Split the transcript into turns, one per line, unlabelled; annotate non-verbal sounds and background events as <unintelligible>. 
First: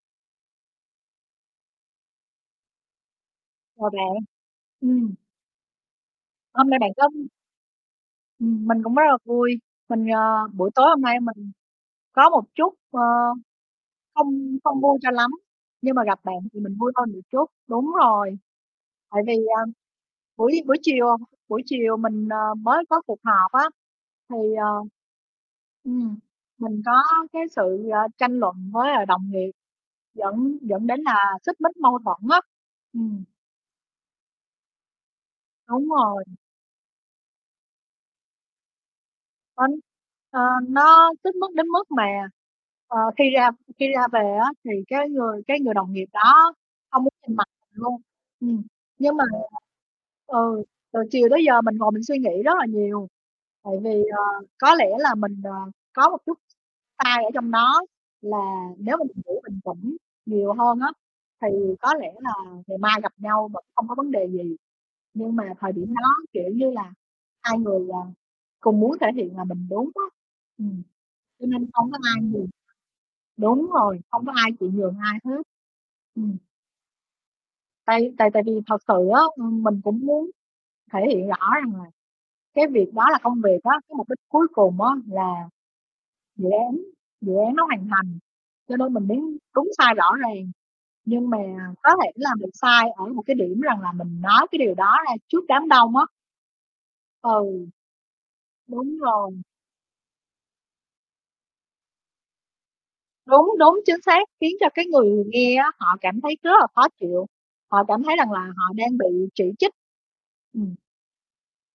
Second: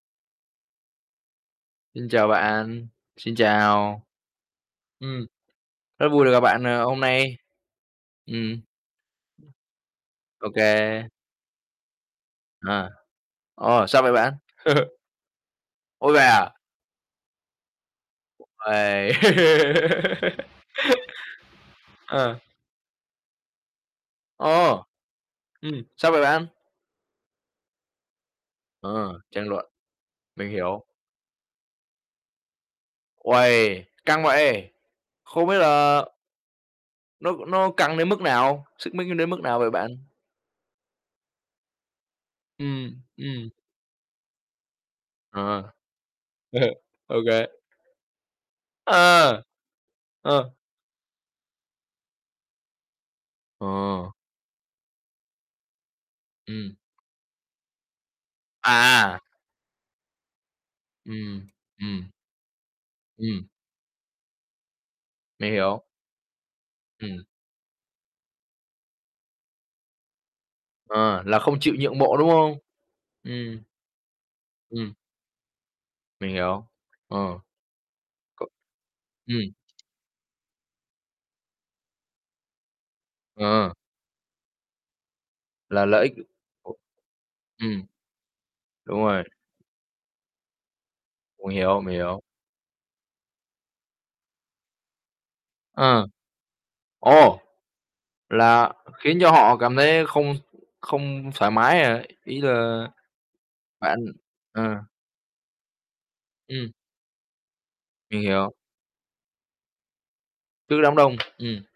Xin chào bạn, xin
Chào
chào.
bạn. Ừm.
Ừm, rất vui được gặp bạn,
Hôm nay
à,
bạn
hôm
có
nay. Ừm.
Ừm, mình cũng rất là vui, mình, ờ,
Ô
buổi tối
kê.
hôm nay mình có một chút,
À,
ờ,
ờ, sao vậy bạn?
không không
<laughs>
vui cho lắm, nhưng mà
Ôi,
gặp
vậy
bạn
à?
thì mình vui hơn được chút, đúng rồi,
Uầy.
tại vì, à, buổi buổi chiều, à, buổi chiều
<laughs>
mình,
Ờ.
ờ, mới có cuộc họp á thì, à,
Ồ. Ừm, sao
ừm,
vậy bạn?
mình có cái sự, ờ, tranh luận với, à,
Ờ,
đồng
tranh
nghiệp
luận. Mình
dẫn
hiểu.
dẫn đến là xích mích, mâu thuẫn á. Ừm.
Uầy, căng vậy? Không biết
Đúng
là
rồi.
nó nó căng đến mức nào, xích mích nó đến mức nào vậy
<unintelligible>
bạn?
Ờ, nó xích mích mức đến mức mà, ờ,
Ừm,
khi ra
ừm.
khi ra về á thì cái người cái
Ờ.
người đồng nghiệp đó
<chuckles>
không muốn
Ô
nhìn
kê.
mặt luôn, ừm, nhưng mà,
Ờ. Ờ.
ừ, từ chiều tới giờ mình ngồi mình suy nghĩ rất là nhiều, tại vì,
Ờ.
ờ, có lẽ là mình, ờ, có một chút s
Ừm.
sai ở trong đó là nếu mà
À, à.
mình đủ bình tĩnh nhiều hơn á
Ừm,
thì có
ừm.
lẽ là ngày mai gặp
Ừm.
nhau vẫn không có vấn đề gì nhưng mà
Mình
thời
hiểu.
điểm đó, kiểu như là,
Ừm.
2 người, à, cùng muốn thể hiện là mình đúng á, ừm,
Ờ, là
cho
không
nên
chịu
không
nhượng
có
bộ,
ai
đúng
nhường.
không? Ừm.
Đúng rồi, không có ai chịu
Ừm.
nhường ai hết.
Mình
Ừm.
hiểu. Ờ.
Tại tại tại
Cậu
vì thật sự á,
ừm.
ừm, mình cũng muốn thể hiện rõ rằng là cái việc đó là công việc á,
Ờ.
cái mục đích cuối cùng á là
Là lợi ích,
dự
ồ.
án dự án nó
Ừm.
hoàn thành cho nên
Đúng
mình đếm
rồi.
đúng sai rõ ràng, nhưng mà
Mình hiểu,
có
mình
thể
hiểu.
là mình sai ở một cái điểm rằng là mình nói cái điều đó ra trước đám đông á.
Ờ. Ồ!
Ừ.
Là
Đúng
khiến cho
rồi.
họ cảm thấy không không thoải mái à? Ý là
Đúng, đúng,
bạn
chính xác, khiến cho
à.
cái người nghe á, họ cảm thấy rất là
Ừm.
khó chịu, họ cảm thấy
Mình
rằng là
hiểu.
họ đang bị chỉ trích. Ừm.
Trước đám đông, ừm.